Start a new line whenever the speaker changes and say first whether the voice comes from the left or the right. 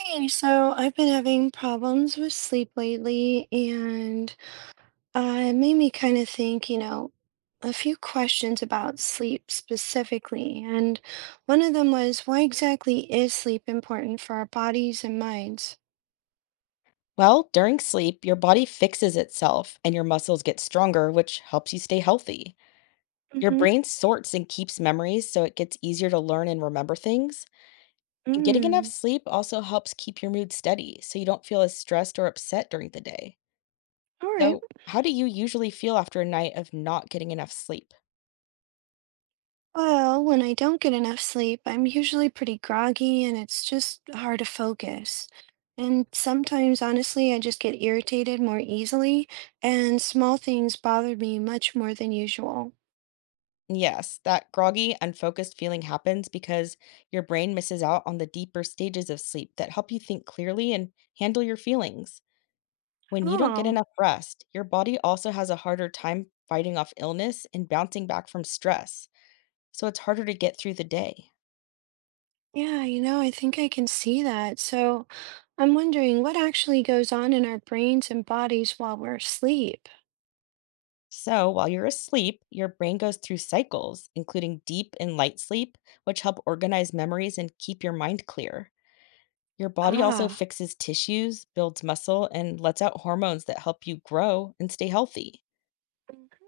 right: Hey, so I've been having problems with sleep lately, and it made me kind of think, you know, a few questions about sleep specifically. And one of them was, why exactly is sleep important for our bodies and minds?
left: Well, during sleep, your body fixes itself and your muscles get stronger, which helps you stay healthy. Your
right: Mm-hmm.
left: brain sorts and keeps memories so it gets easier to learn and remember things. And getting enough
right: Mm.
left: sleep also helps keep your mood steady so you don't feel as stressed or upset during the day.
right: All right.
left: So, how do you usually feel after a night of not getting enough sleep?
right: Well, when I don't get enough sleep, I'm usually pretty groggy and it's just hard to focus. And sometimes, honestly, I just get irritated more easily, and small things bother me much more than usual.
left: Yes, that groggy, unfocused feeling happens because your brain misses out on the deeper stages of sleep that help you think clearly and handle your feelings. When you don't get
right: Oh,
left: enough rest, your body also has a harder time fighting off illness and bouncing back from stress, so it's harder to get through the day.
right: yeah, you know, I think I can see that. So I'm wondering what actually goes on in our brains and bodies while we're asleep.
left: So, while you're asleep, your brain goes through cycles, including deep and light sleep, which help organize memories and keep your mind clear. Your body also
right: Ah,
left: fixes tissues, builds muscle, and lets out hormones that help you grow and stay healthy.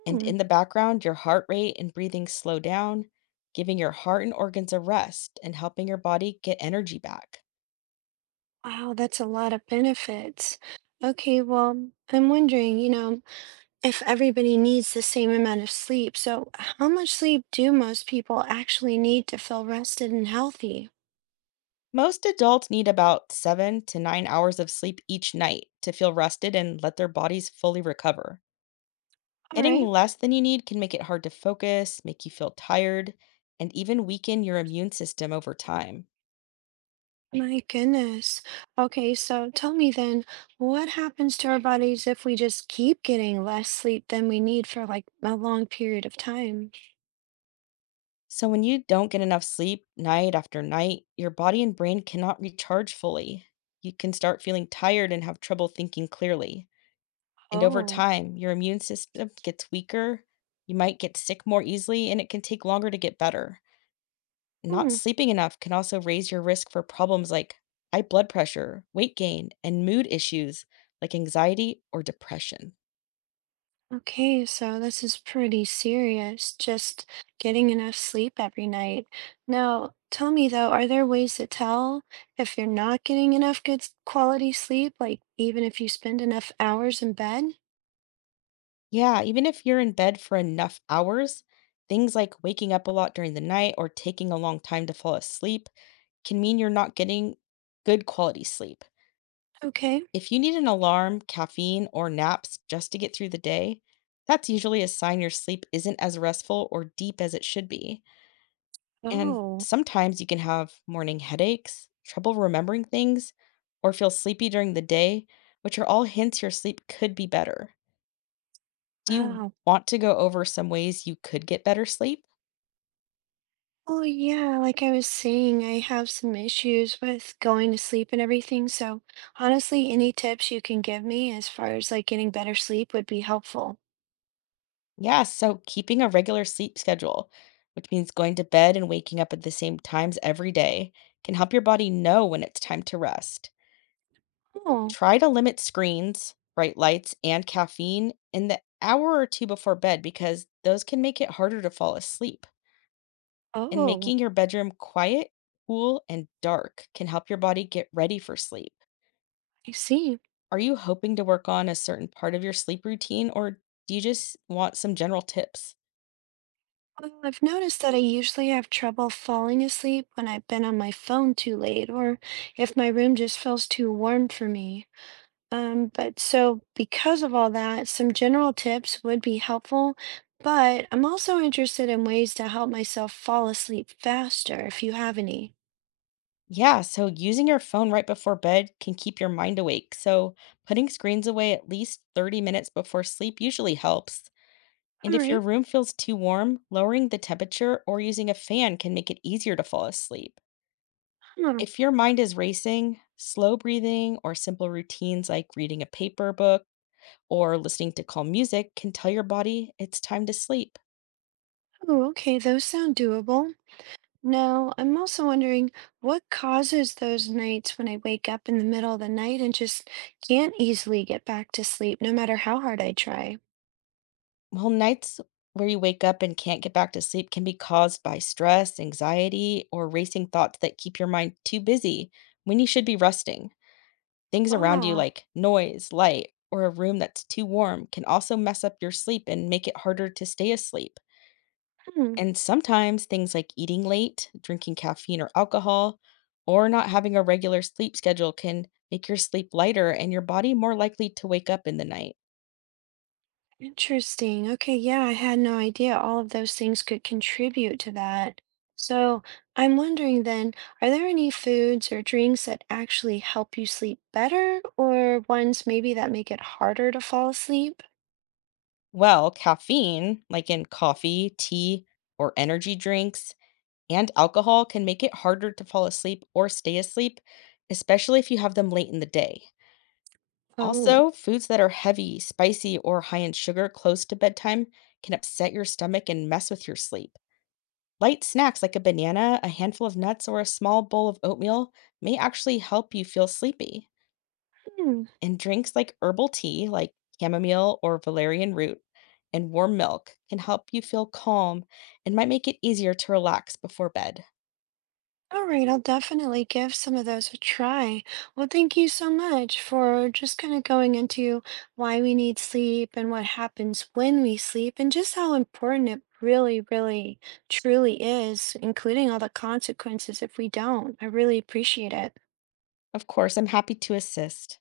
left: And
right: mhm.
left: in the background, your heart rate and breathing slow down, giving your heart and organs a rest and helping your body get energy back.
right: Wow, that's a lot of benefits. Okay, well, I'm wondering, you know, if everybody needs the same amount of sleep. So, how much sleep do most people actually need to feel rested and healthy?
left: Most adults need about 7 to 9 hours of sleep each night to feel rested and let their bodies fully recover.
right: All
left: Getting
right: right.
left: less than you need can make it hard to focus, make you feel tired, and even weaken your immune system over time.
right: My goodness. Okay, so tell me then, what happens to our bodies if we just keep getting less sleep than we need for like a long period of time?
left: So, when you don't get enough sleep night after night, your body and brain cannot recharge fully. You can start feeling tired and have trouble thinking clearly. And over
right: Oh,
left: time, your immune system gets weaker. You might get sick more easily, and it can take longer to get better. Not
right: hmm.
left: sleeping enough can also raise your risk for problems like high blood pressure, weight gain, and mood issues like anxiety or depression.
right: Okay, so this is pretty serious, just getting enough sleep every night. Now, tell me though, are there ways to tell if you're not getting enough good quality sleep, like even if you spend enough hours in bed?
left: Yeah, even if you're in bed for enough hours, things like waking up a lot during the night or taking a long time to fall asleep can mean you're not getting good quality sleep.
right: Okay.
left: If you need an alarm, caffeine, or naps just to get through the day, that's usually a sign your sleep isn't as restful or deep as it should be. And
right: Oh,
left: sometimes you can have morning headaches, trouble remembering things, or feel sleepy during the day, which are all hints your sleep could be better. Do you
right: wow.
left: want to go over some ways you could get better sleep?
right: Well, yeah, like I was saying, I have some issues with going to sleep and everything. So, honestly, any tips you can give me as far as like getting better sleep would be helpful.
left: Yeah, so keeping a regular sleep schedule, which means going to bed and waking up at the same times every day, can help your body know when it's time to rest.
right: Oh,
left: Try to limit screens, bright lights, and caffeine in the hour or two before bed because those can make it harder to fall asleep. And
right: oh,
left: making your bedroom quiet, cool, and dark can help your body get ready for sleep.
right: I see.
left: Are you hoping to work on a certain part of your sleep routine, or do you just want some general tips?
right: Well, I've noticed that I usually have trouble falling asleep when I've been on my phone too late or if my room just feels too warm for me. But so because of all that, some general tips would be helpful, but I'm also interested in ways to help myself fall asleep faster if you have any.
left: Yeah, so using your phone right before bed can keep your mind awake. So, putting screens away at least 30 minutes before sleep usually helps. And
right: All
left: if
right: right.
left: your room feels too warm, lowering the temperature or using a fan can make it easier to fall asleep.
right: Huh.
left: If your mind is racing, slow breathing or simple routines like reading a paper book or listening to calm music can tell your body it's time to sleep.
right: Oh, okay. Those sound doable. No, I'm also wondering what causes those nights when I wake up in the middle of the night and just can't easily get back to sleep, no matter how hard I try.
left: Well, nights where you wake up and can't get back to sleep can be caused by stress, anxiety, or racing thoughts that keep your mind too busy when you should be resting. Things around you,
right: Ah,
left: like noise, light, or a room that's too warm, can also mess up your sleep and make it harder to stay asleep.
right: hmm,
left: And sometimes things like eating late, drinking caffeine or alcohol, or not having a regular sleep schedule can make your sleep lighter and your body more likely to wake up in the night.
right: interesting. Okay, yeah, I had no idea all of those things could contribute to that. So I'm wondering then, are there any foods or drinks that actually help you sleep better, or ones maybe that make it harder to fall asleep?
left: Well, caffeine, like in coffee, tea, or energy drinks, and alcohol can make it harder to fall asleep or stay asleep, especially if you have them late in the day.
right: Oh,
left: Also, foods that are heavy, spicy, or high in sugar close to bedtime can upset your stomach and mess with your sleep. Light snacks like a banana, a handful of nuts, or a small bowl of oatmeal may actually help you feel sleepy.
right: hmm.
left: And drinks like herbal tea, like chamomile or valerian root, and warm milk can help you feel calm and might make it easier to relax before bed.
right: All right, I'll definitely give some of those a try. Well, thank you so much for just kind of going into why we need sleep and what happens when we sleep and just how important it really, really, truly is, including all the consequences if we don't. I really appreciate it.
left: Of course, I'm happy to assist.